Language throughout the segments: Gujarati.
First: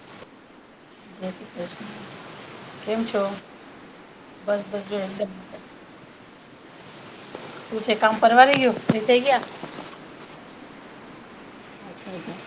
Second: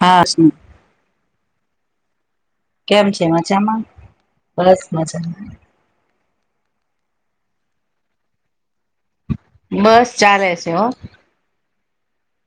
હા શ. જય શ્રી કૃષ્ણ. કેમ છે મજામાં બસ મજામાં. શું છે કામ પરવારી ગયું, ફ્રી થઈ ગયા. બસ ચાલે છે હો.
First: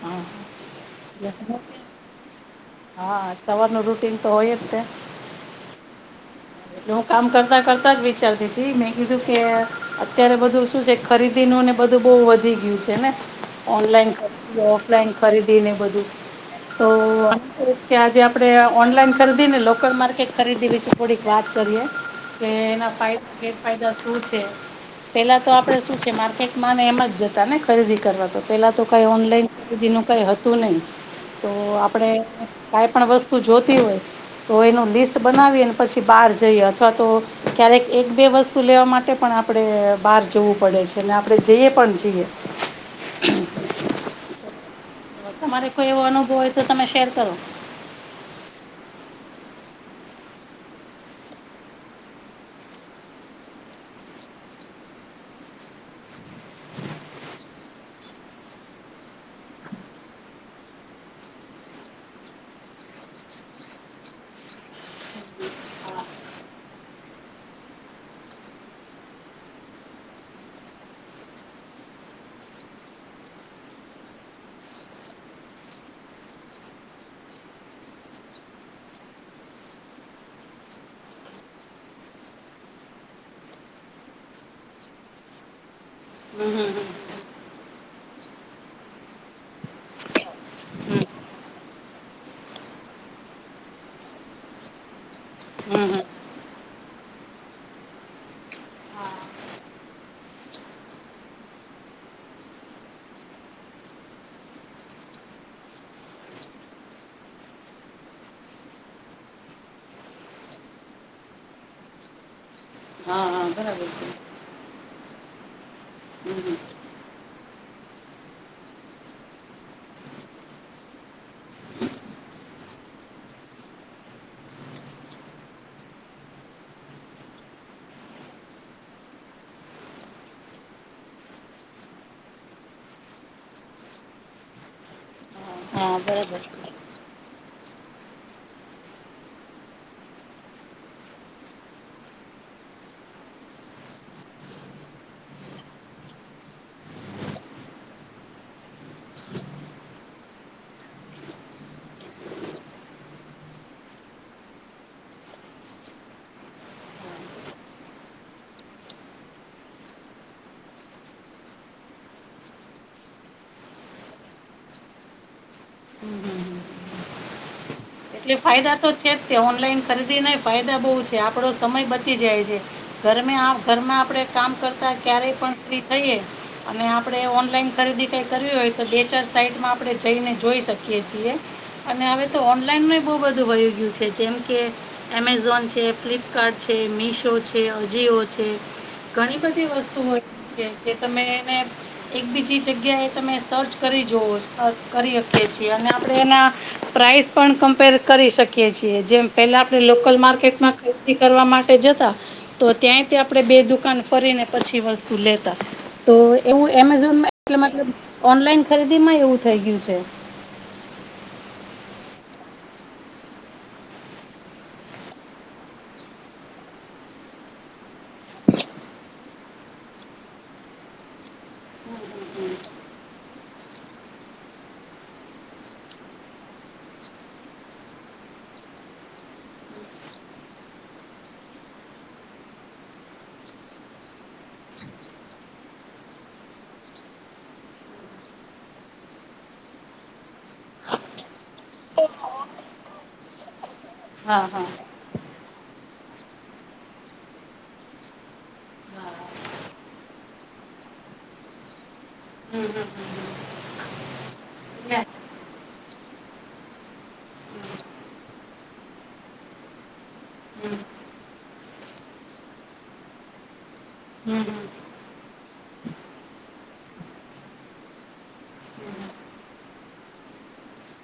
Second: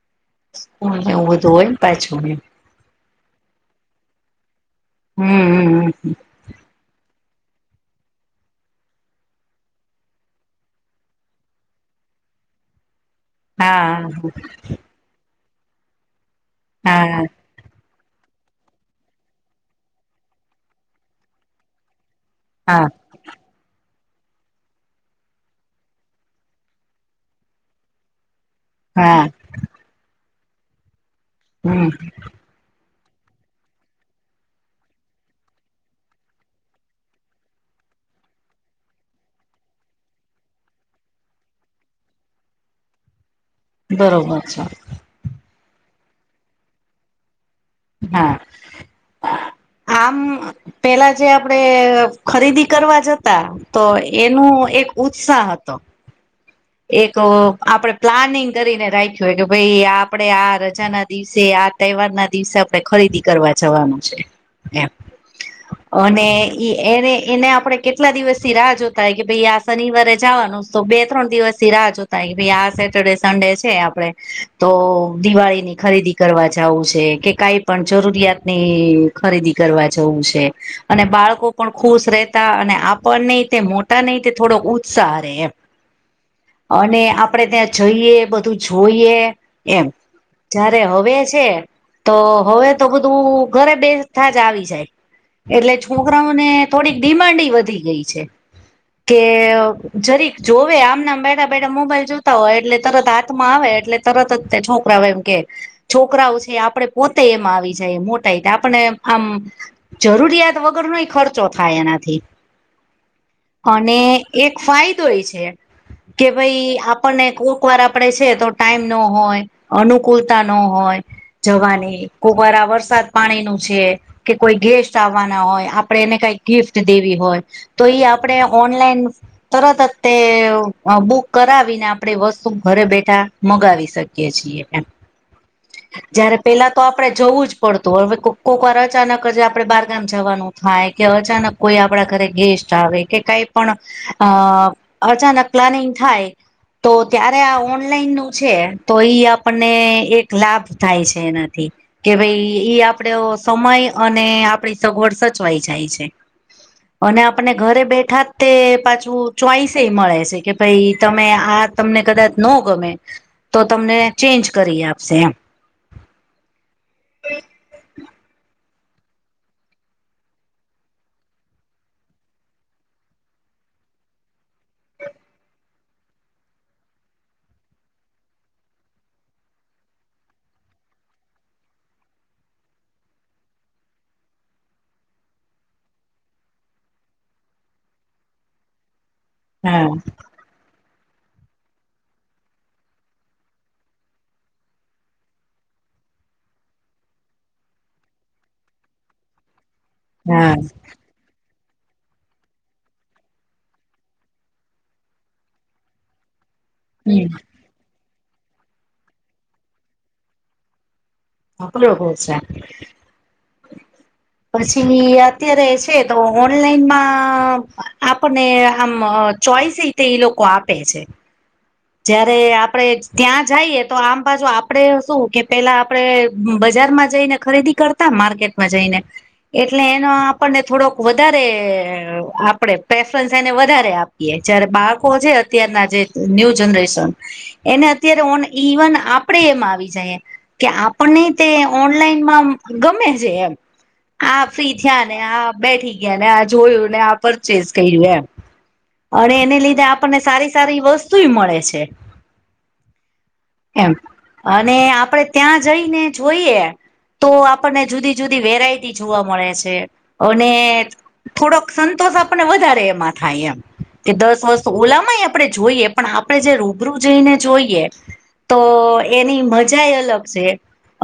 [inaudible] હા. સ્કૂલ ને એવું બધું બેસવું હોય છે? ને પાછું બેન. હા, સવારનુ રૂટીન તો હોય તે. હમ- હમ- હમ એટલે હું કામ કરતા -કરતા જ વિચારતી હતી મેં કીધું કે અત્યારે બધું શું છે ખરીદીનુંને બધું બહુ વધી ગયું છે ને. હા ઓનલાઈન ખરીદી ઓફલાઈન ખરીદીને બધું તો હા આજે કે આપડે ઓનલાઈન ખરીદી ને લોકલ માર્કેટ ખરીદી વિશે થોડીક વાત કરીએ. કે હા એના ફાયદા ગેર ફેરફાયદા શું છે. પેલા તો આપડે શું છે માર્કેટ માં ને એમાં જ જતા ને ખરીદી કરવા તો. પહેલાં તો કાંઈ હા ઓનલાઈન ખરીદીનું કાંઈ હતું નહીં. તો હમ આપણે કાઈ પણ વસ્તુ જોતી હોય તો એનું લિસ્ટ બનાવીને પછી બહાર જઈએ અથવા તો ક્યારેક એક બે વસ્તુ લેવા માટે પણ આપડે બહાર જવું પડે છે ને આપણે જઈએ પણ જઈએ. બરોબર છે. તમારે કોઈ એવો અનુભવ હોય તો તમે શેર કરો. હા, આમ પેલા જે આપડે ખરીદી કરવા જતા તો એનું એક ઉત્સાહ હતો. એક આપડે પ્લાનિંગ કરીને રાખ્યું હોય કે ભઈ આપડે આ રજાના દિવસે આ તહેવાર ના દિવસે આપણેે ખરીદી કરવા જવાનું છે એમ. અને ઇ એને- એને આપણે કેટલા દિવસથી રાહ જોતા હો કે ભાઈ આ શનિવારે જાવાનું તો બે ત્રણ દિવસ કે રાહ જોતા હોય ભાઈ આ સેટરડે સન્ડે છે આપડે તો દિવાળી ની ખરીદી કરવા જાવું છે કે કઈ પણ જરૂરિયાતની ખરીદી કરવા જવું છે. અને બાળકો પણ ખુશ રહેતા અને આપણનેય તે મોટા ને તે થોડો ઉત્સાહ રહે એમ. હમ હમ અને આપણેે ત્યાં જઈએ બધું જોઈએ એમ. જયારે હમ હવે છે તો હવે તો બધું ઘરે બેથા જ આવી જાય. એટલે હમ હમ. છોકરાઓને થોડીક ડિમાન્ડઈ વધી ગઈ છે. કે અ જરીક જોવે આમ નામ બેઠા- બેઠા મોબાઈલ જોતા હોય એટલે તરત હાથમાં આવે એટલે તરત જ તે છોકરાઓ એમ કે છોકરાઓ છે આપડે પોતેય એમ આવી જાય મોટાઇ તે આપણે આમ જરૂરિયાત વગર નોય ખર્ચો થાય એનાથી. હા હા હા બરાબર અને છે એક ફાયદો ય છે. કે હમ. ભઈ આપણને કોક વાર આપડે છે તો ટાઈમ ન હોય. અનુકૂળતા નો હોય જવાની કોકવાર આ વરસાદ પાણીનું છે. કે કોઈ ગેસ્ટ આવવાના હોય આપડે એને કાંઈ ગિફ્ટ દેવી હોય તો ઈ આપણેે ઓનલાઈન તરત જ તે અ બુક કરાવીને આપણેે વસ્તુ ઘરે બેઠા મગાવી શકીએ છીએ એમ. હા જયારે બરાબર પેલા છે તો આપણે જવું જ પડતું હવે કો કોક વાર જ અચાનક જ આપણે બારગામ જવાનું થાય કે અચાનક કોઈ આપણા ઘરે ગેસ્ટ આવે કે કાઈ પણ અ અચાનક પ્લાનિંગ થાય તો ત્યારે આ ઓનલાઈન નું છે તો ઈ આપણને એક લાભ થાય છે એનાથી કે ભઈ ઈ આપડો સમય અને આપણી સગવડ સચવાઈ જાય છે. અને આપને ઘરે બેઠા તે પાછું ચોઈસ એ મળે છે. કે ભાઈ તમે આ તમને કદાચ નો ગમે તો તમને ચેન્જ કરી આપશે એમ એટલે ફાયદા તો છે જ તે ઓનલાઈન ખરીદીનાય ફાયદા બહુ છે આપડો સમય બચી જાય છે. ઘરમે આમ ઘરમાં આપડે કામ કરતા ક્યારેય પણ ફ્રી થઈએ અને આપડે ઓનલાઈન ખરીદી કઈ કરવી હોય તો બે ચાર સાઈટમાં આપડે જઈને જોઈ શકીએ છીએ. અને હવે તો ઓનલાઈનમાં બો બધું વઈ ગયું છે, જેમ કે એમેઝોન છે, ફ્લિપકાર્ટ છે, મીશો છે, અજીિયો છે. ઘણી બધી હા વસ્તુ હોય છે જે તમે એને એક બીજી જગ્યા એ તમે સર્ચ કરી જોવો સચૅ કરી હકીએ છીએ અને આપડે એના પ્રાઇસ પણ કમ્પેર કરી શકીએ છીએ. જેમ પેલા આપણે લોકલ હા માર્કેટમાં ખરીદી કરવા માટે જતા તો ત્યાંય તે આપડે બે દુકાન ફરીને પછી વસ્તુ લેતા તો એવું હમ એમેઝોનમાં એટલે મતલબ ઓનલાઈન ખરીદીમાંય એવું થઈ ગયું છે. [unintelligible] [inaudible] પછી અત્યારે છે તો ઓનલાઈનમાં આપને આમ ચોઈસય તે ઈ લોકો આપે છે. જયારે આપડે ત્યાં જઈએ તો આમ બાજુ આપડે શું કે પેલા આપડે બજારમાં જઈ ને ખરીદી કરતા માર્કેટમાં જઈને એટલે એનો આપણને થોડોક વધારે આપડે પ્રેફન્સ એને વધારે આપ પીએ જયારે બાળકો છે અત્યારના જે ન્યુ જનરેશન એને અત્યારે ઓન ઇવન આપડેય એમા આવી જાયે કે આપણને તે ઓનલાઈનમાં આમ‌ ગમે છે એમ હા આ હા ફ્રી થયાન આ બેઠી ગયા ને આ જોયું ને આ પરચેસ કર્યું એમ અને એને લીધે આપણને સારી સારી વસ્તુય મળે છે. એમ અને આપડે ત્યાં જઈને જોઈએ, તો આપણને જુદી જુદી વેરાયટી જોવા મળે છે અને થોડોક સંતોષ આપનને વધારે એમાં થાય એમ કે દસ હમ વસ્તુ ઓલામાંય આપણે જોઈએ પણ આપણે જે રૂબરૂ જઈને જોઈએ તો એની મજાય અલગ છે.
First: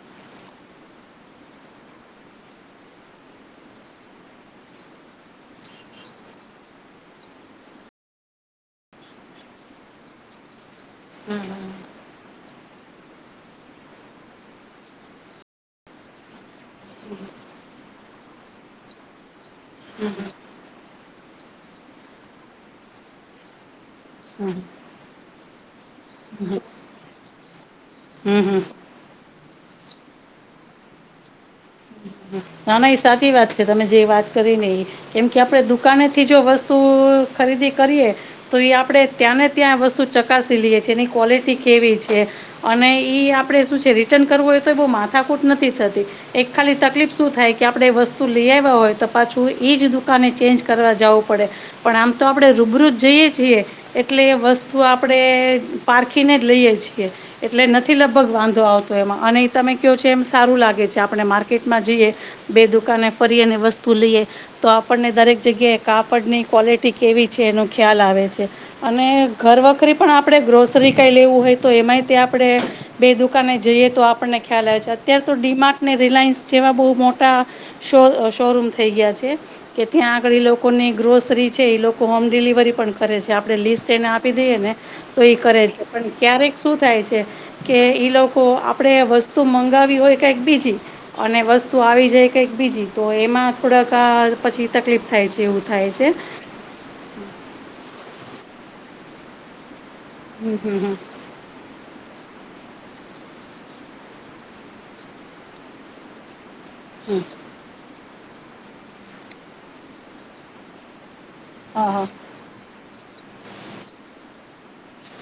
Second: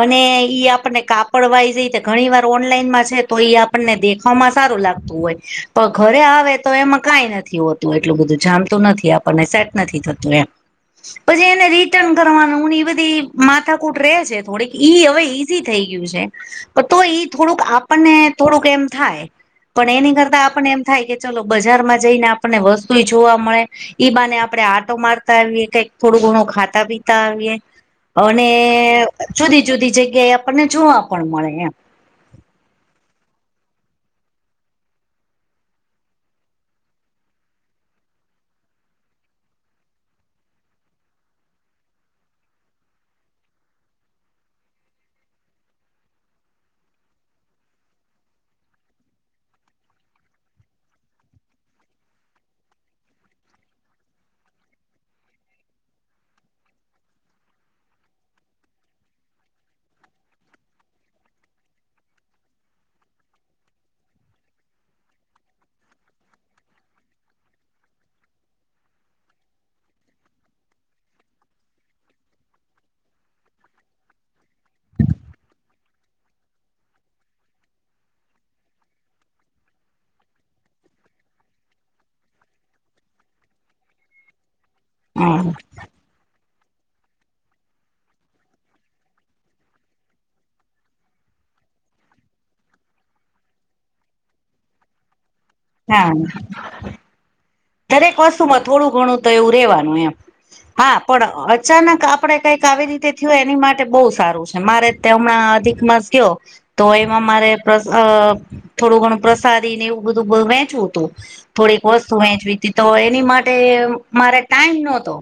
અને ઈ આપણને કાપડ વાય જય ઘણી વાર ઓનલાઈનમાં છે તો ઈ આપ નને દેખવામાં સારું લાગતું હોય પણ ઘરે આવે તો એમાં કંઈ નથી હોતું. એટલું બધું જામતું નથી આપણને સેટ નથી થતું એમ પછી એને રી ટન કરવાનું ને એ બધી માથાકૂટ રહે છે થોડીક ઈ હવે ઈઝી થઈ ગયું છે. પન તો ઈ થોડુંક આપણને થોડુંક એમ થાય પણ એની કરતા આપણને એમ થાય કે ચલો બજારમાં જઈને આપણને વસ્તુય જોવા મળે ઈ બાને હમ આપડે આટો મારતા આવીએ કઈક થોડું ઘણું ખાતા પીતા આવીએ અને હમ હમ જુદી જુદી જગ્યા એ આપણને જોવા પણ મળે એમ ના ના ઈ સાચી વાત છે તમે જે વાત કરી ને ઈ કેમ કે આપડે દુકાનેથી જો વસ્તુ ખરીદી કરીએ. તો એ આપડે ત્યાં ને ત્યાં એ વસ્તુ ચકાસી લઈએ છીએ એની ક્વોલિટી કેવી છે. અને ઈ આપડે શું છે રિટર્ન કરવું હોય તો ય બહુ માથાકૂટ નથી થતી એક ખાલી તકલીફ શું થાય કે આપડે વસ્તુ લઈ આવ્યા હોય તો પાછું એ જ દુકાને ચેન્જ કરવા જાવું પડે. પણ આમ તો આપડે રૂબરૂ જ જઈએ છીએ. એટલે વસ્તુ આપડે પારખીને જ લઈએ છીએ. એટલે નથી લગભગ વાંધો આવતો એમાં અને ઈ તમે કયો છો એમ સારું લાગે છે આપણે માર્કેટમાં જઈએ બે દુકાને ફરીએ અને વસ્તુ લઈએ. તો આપણને દરેક જગ્યાએ કાપડની ક્વોલિટી કેવી છે એનો ખ્યાલ આવે છે. અને ઘર વખરી પણ આપણેે ગ્રોસરી કાઈ લેવું હોય તો એમાંય તે આપણે બે દુકાને જઈએ તો આપણને ખ્યાલ આવે છે. અત્યારે તો ડીમાર્ટ ને રિલાયન્સ જેવા બહુ મોટ ટા શો શોરૂમ થઈ ગયા છે. કે ત્યાં આગળ ઈ લોકોની ગ્રોસરી છે ઈ લોકો હોમ ડિલિવરી પણ કરે છે આપણે લિસ્ટ એને આપી દઈએ ને. તો ઈ હા કરે છે પણ ક્યારેક શું થાય છે. કે ઈ લોકો આપડે વસ્તુ મંગાવી હોય કાંઈક બીજી અને વસ તુ આવી જાય કંઈક બીજી તો એમાં થોડાક પછી તકલીફ થાય છે એવું થાય છે. હા દરેક વસ્તુમાં થોડું ઘણું તો એવું રેવાનું એમ હમ હમ હા, હમ પણ [unintelligible] અચાનક આપડે કંઇક આવી રીતે થ્યું એની માટે બહુ સારું છે મારે તો હમણાં અધિક માસ ગ્યો. તો હમ એમાં મારે પ્ર અ થોડું ઘણું પ્રસાદીને એવું બધું વેંચવું તું. થોડીક હા હા વસ્તુ વહેંચવી હતી, તો એની માટે મારે ટાઈમ નહોતો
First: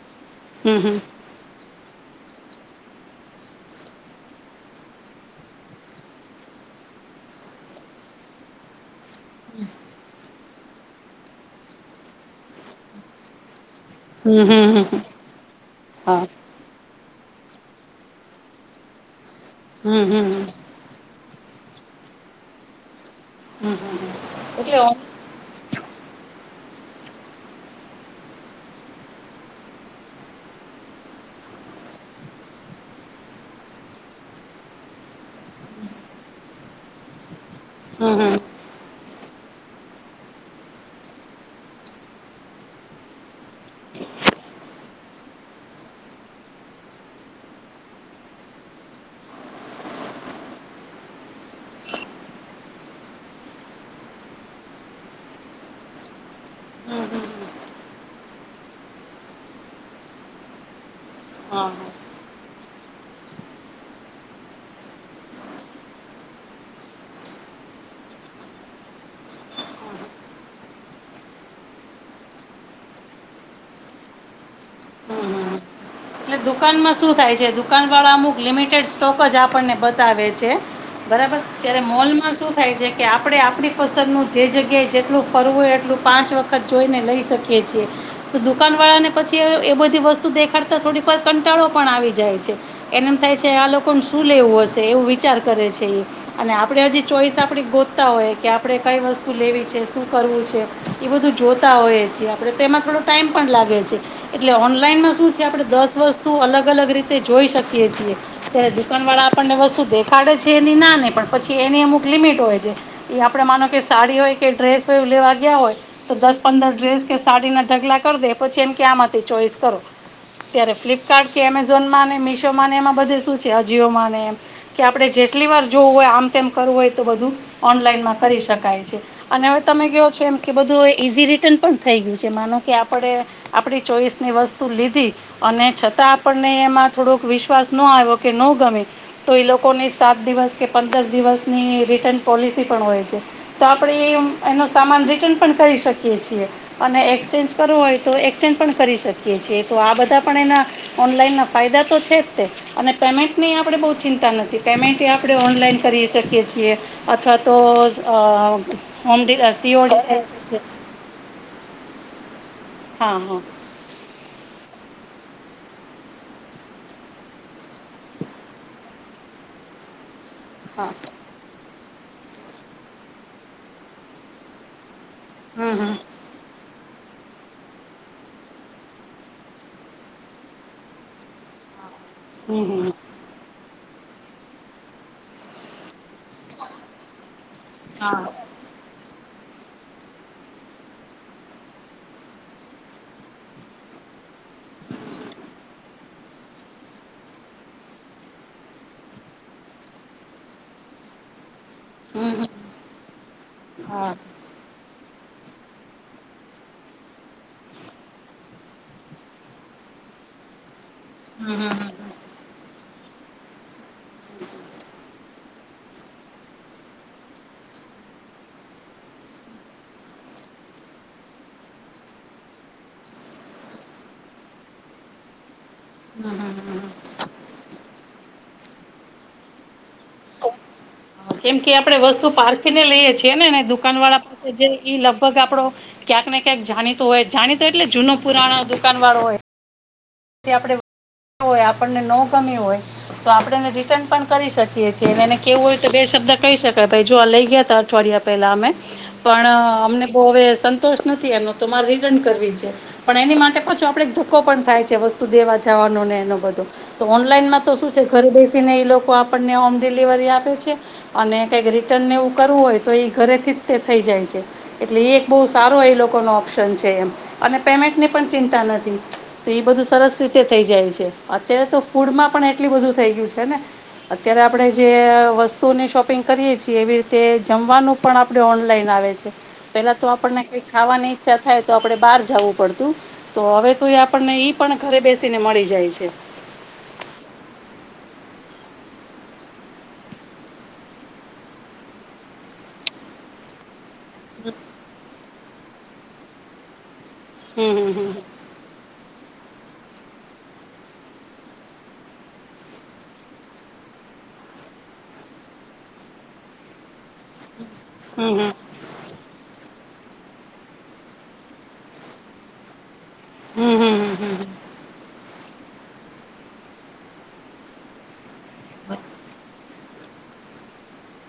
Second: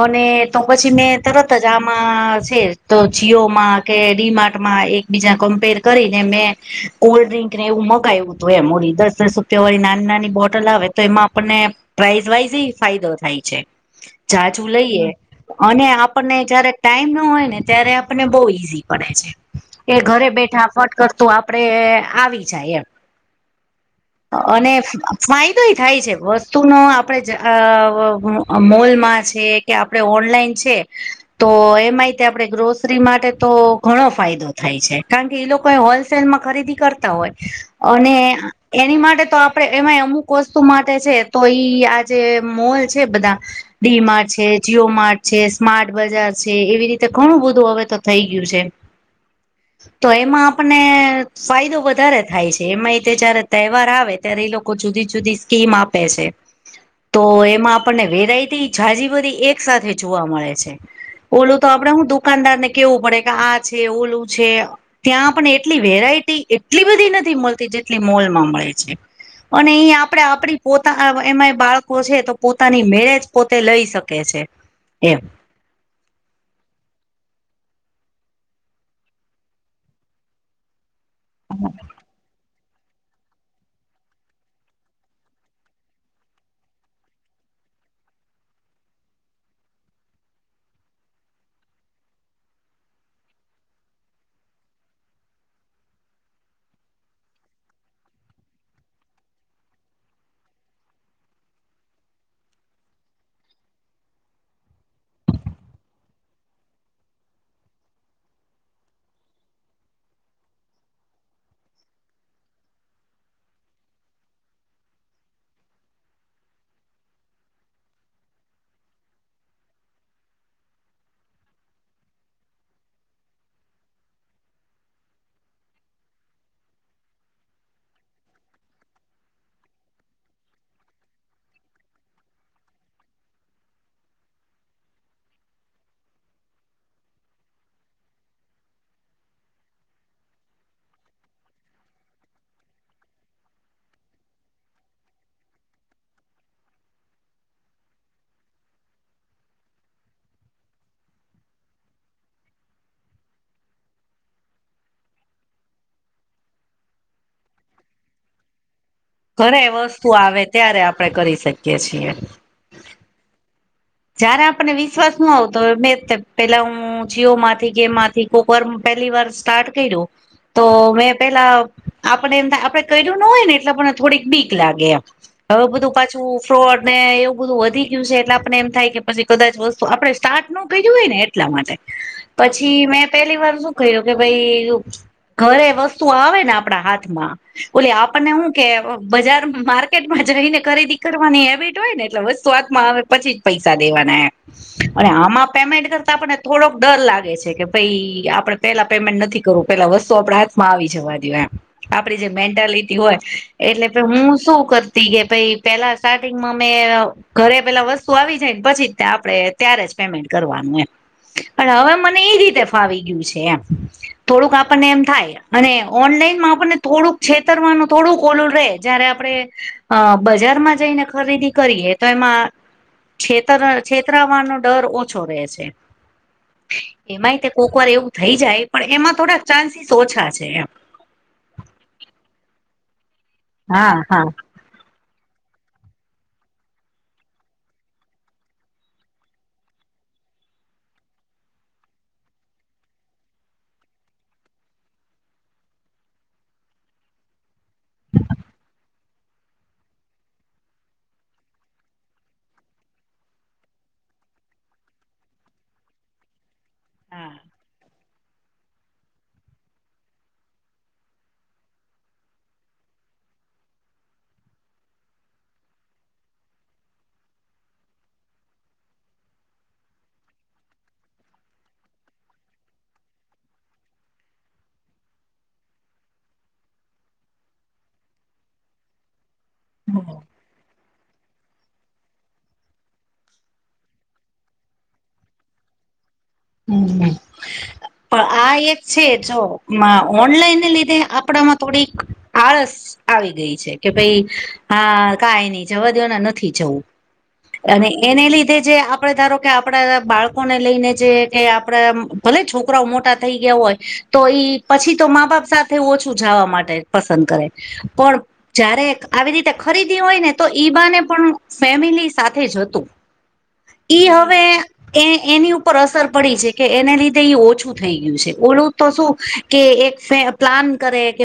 અને તો હમ પછી હમ હમ મે તરત જ આમાં છે તો જીઓમાં કે ડીમાર્ટમાં એકબીજા કમ્પેર કરીને મેં કોલ્ડ્રિંક ને એવું મગાયુ તું એમ ઓલી દસ દસ તે ઓલી નાન નાની બોટલ આવે તો એમાં આપણને પ્રાઇઝ વાઈઝ એ ફાયદો થાય છે. હમ જાજુ હમ લઈએ અને હા આપણને જયારે ટાઈમ નો હોય ને ત્યારે આપણને બહુ ઈઝી પડે છે એ હમ હમ ઘરે હમ બેઠા ફટ કરતું આપડે આવી જાય એમ. હમ હમ અને એટલે ઓન- ફાયદો ય થાય છે. વસ્તુનો આપડે અ મોલમાં છે કે આપડે ઓનલાઈન છે. તો એમાંય તે આપણે ગ્રોસરી માટે તો ઘણો ફાયદો થાય છે કારણ કે એ લોકો એ હોલ સેલમાં ખરીદી કરતા હોય અને હમ હમ એની માટે તો આપણે એમાંય અમુક વસ્તુ માટ છે તો ઈ આજે મોલ છે બધા, ડી માર્ટ છે, જીઓ માર્ટ છે. સ્માર્ટ બજાર છે. એવી રીતે ઘણું બધું હવે તો થઈ ગયું છે. [inaudible] તો એમાં આપ ને ફાયદો વધારે થાય છે. એમાંય તે જયારે તહેવાર આવે ત્યારે એ લોકો જુદી જુદી સ્કીમ આપે છે. તો એમાં આપણને વેરાયટી જાજી બધી એક સાથે જોવા મળે છે. ઓલું હા તો હા આપણે હું દુકાનદાર ને કેવું પડે કે આ છે ઓલું છે. ત્યાં પણ એટલી વેરાયટી એટલી બધી નથી મળતી જેટલી મોલમાં મળે છે. અને એ આપ આપણે આપણી પોતા એમાંય બાળકો છે તો પોતાની મેળે જ પોતે લઈ શકે છે. એમ. હમ હમ એટલે દુકાનમાં શું થાય છે, દુકાનવાળા અમુક લિમિટેડ સ્ટોક જ આપણને બતાવે છે. બરાબર, ત્યારે મોલમાં શું થાય કે આપણી પસંદનું જે જગ્યાએ જેટલું ફરવું હોય, એટલું પાંચ વખત જોઈને લઈ શકીએ. તો દુકાન વાળા ને પછી એ બધી વસ્તુ દેખાડતા થોડી પર કંટાળો પણ આવી જાય છે. એને એમ થાય છે આ લોકોને શું લેવું હશે એવું વિચાર કરે છે એ. અને આપણે હજી ચોઈસ આપણી શોધતા હોય કે આપણે કઈ વસ્તુ લેવી છે, શું કરવું છે. એ બધું જોતા હોઈએ છીએ આપણે તેમાં થોડો ટાઈમ પણ લાગે છે એટલે ઓનલાઈનમાં શું છે. આપણે દસ વસ્તુ અલગ અલગ રીતે જોઈ છીએ. ત્યારે દુકાન વાળા આપણને વસ્તુ દેખાડે છે એની ના નહી, પણ પછી એની અમુક લિમિટ હોય છે. એ આપણે માનો કે સાડી હોય કે ડ્રેસ હોય એવું લેવા ગયા હોય. તો દસ પંદર ડ્રેસ કે સાડી ના ઢગલા કર દે પછી એમ કે આમાંથી ચોઈસ કરો. ત્યારે ફ્લિપકાર્ટ કે એમેઝોન માં ને મિશો ને એમાં બધે શું છે અજીયોમાંને એમ. કે આપણે જેટલી વાર જોવું હોય આમ તેમ કરવું હોય તો બધું ઓનલાઈનમાં કરી શકાય છે. અને હવે તમે કેઓ છો એમ કે બધું ઈઝી રિટર્ન પણ થઈ ગયું છે. માનો કે આપણે આપણી ચોઈસ ની વસ્તુ લીધી. અને છતાં આપણને એમાં થોડોક વિશ્વાસ ન આવ્યો કે ન ગમે. તો એ લોકોની સાત દિવસ કે પંદર દિવસ ની રિટર્ન પોલિસી પણ હોય છે. તો આપણે એમ એનો સામાન રિટન પણ કરી શકીએ છીએ. અને એક્સચેન્જ કરવો હોય તો એક્સચેન્જ પણ કરી શકીએ છીએ. તો આ બધા પણ એના ઓનલાઈન ના ફાયદા તો છે જ તે અને પેમેન્ટ ની આપણે બહુ ચિંતા નથી. પેમેન્ટ એ આપણે ઓનલાઈન કરી શકીએ છીએ. અથવા તો અ હોમ ડિ ઘરે વસ્તુ સીઓડી આવે ત્યારે આપણે કરી શકીએ છીએ. હા, હા. જ્યારે આપણને વિશ્વાસ નહી આવતો મેં પહેલા હું જીઓમાંથી કે એમાંથી કોઈક વાર પહેલી વાર સ્ટાર્ટ કર્યું તો હા મેં પહેલા આપણે એમ આપણે કર્યું નો હોય ને એટલે આ ને થોડીક બીક લાગે એમ હવે હમ હમ બધું પાછું ફ્રોડ ને એવું બધું વધી ગયું છે એટલે આપને એમ થાય કે પછી કદાચ વસ્તુ આપણે સ્ટાર્ટ નો કર્યુ હોય ને એટલા માટે પછી હમ હમ મેં પહેલી વાર શું કર્યું કે ભાઈ ઘરે વસ્તુ આવે ને આપણા હાથમાં ઓલે હા આપણને હું કે બજાર માર્કેટમાં જઈને ખરીદી કરવાની આદત હોય ને એટલે વસ્તુ હાથમાં આવે પછી જ પૈસા દેવાના. અને આમાં પેમેન્ટ કરતા આપણને થોડોક ડર લાગે છે કે ભાઈ આપણે પહેલા પેમેન્ટ નથી કરવું પહેલા વસ્તુ આપણા હાથમાં આવી જવા દેવો એમ આપણી જે હમ હમ મેન્ટાલિટી હોય એટલે કે હા હું શું કર તો કે ભાઈ પહેલા સ્ટાર્ટિંગમાં મે ઘરે પહેલા વસ વસ્તુ આવી જાય ને પછી જ આપણે ત્યારે જ પેમેન્ટ કરવાનું એમ હમ હમ પણ હવે મન એ રીતે ફાવી ગયું છે. એમ થોડુંક આપણને એમ થાય. અને ઓનલાઈનમાં આપણને થોડુંક છેતરવાનું થોડુંક પેલું રહેે જયારે આપણે બજારમાં જઈને ખરીદી કરીએ તો એમાં છેતર છેતરાવાનો ડર ઓછો રહે છે. હમ્મ, હમ્મ. એમાંય તે કોઈક વાર એવું થઈ જાય પણ એમાં થોડાક ચાન્સીસ ઓછા છે એમ. કેમ કે આપણે વસ્તુ પારખીને લઈએ છીએ ને હા દુકાન વાળા હા. પાસે જે ઈ લગભગ આપડો ક્યાંક ને ક્યાંક જાણીતો હોય જાણીતો એટલે જૂનો પુરાણો દુકાન વાળો હોય એ આપડે હોય આપણને નો ગમી હોય તો આપડે એને રિટર્ન પણ કરી શકીએ છીએ અને એને કહેવું હોય તો બે શબ્દ કહી શકાય ભાઈ જો આ લઈ ગયાતા થોડી વાર પહેલા અમે પણ અમને બઉ હવે સંતોષ નથી એનો તો મારે રિટર્ન કરવી છે. પણ એની માટે પાછું આપડે એક ધક્કો પણ થાય છે વસ્તુ દેવા જવાનો ને એનો બધો. તો હા. ઓનલાઈનમાં તો શું છે ઘરે બેસીને એ લોકો આપણને હોમ ડિલિવરી આપે છે અને કઈક રિટર્ન ને એવું કરવું હોય તો એ ઘરેથી જ તે થઈ જાય છે. એટલે એ એક બહુ સારો એ લોકોનો ઓપ્શન છે એમ અને પેમેન્ટની પણ ચિંતા નથી. તો ઈ બધું સરસ રીતે થઈ જાય છે. અત્યારે તો ફૂડમાં પણ એટલું બધું થઈ ગયું છે ને અત્યારે આપડે જે વસ્તુની શોપિંગ કરીએ છીએ એવી રીતે જમવાનું પણ આપડે ઓનલાઈન આવે છે. પહેલા હમ્મ. તો આપણને કઈ ખાવાની ઈચ્છા થાય તો આપડે બહાર જવું પડતું તો હવે તો એ આપણને ઈ પણ ઘરે બેસીને મળી જાય છે. હમ્મ હમ્મ. પણ આ એક છે જો મ ઓનલાઈનને લીધે આપડામાં થોડીક આળસ આવી ગઈ છે કે ભાઈ [inaudible] હા કાઈ નઈ જવા દો ને નથી જવું હમ અને હમ હમ એને લી ધે જે આપણે ધારો કે આપણા બાળકોને લઈએ તે કે આપડે ભલે છોકરાઓ મોટા થઈ ગયા હોય તો ઈ પછી તો મા બાપ સા થે ઓછું જાવા માટે પસંદ કરે પણ હમ હમ હમ જ્યારે આવી રીતે ખરીદી હોય ને તો ઈ બહાને પણ ફેમિલી સાથે જ હતું. હમ ઈ હમ હમ હવે એ એની ઉપર અસર પડી છે કે એને લીધે ઈ ઓછું થઈ ગયું છે ઓલું તો શું કે એક ફે પ્લાન કરે કે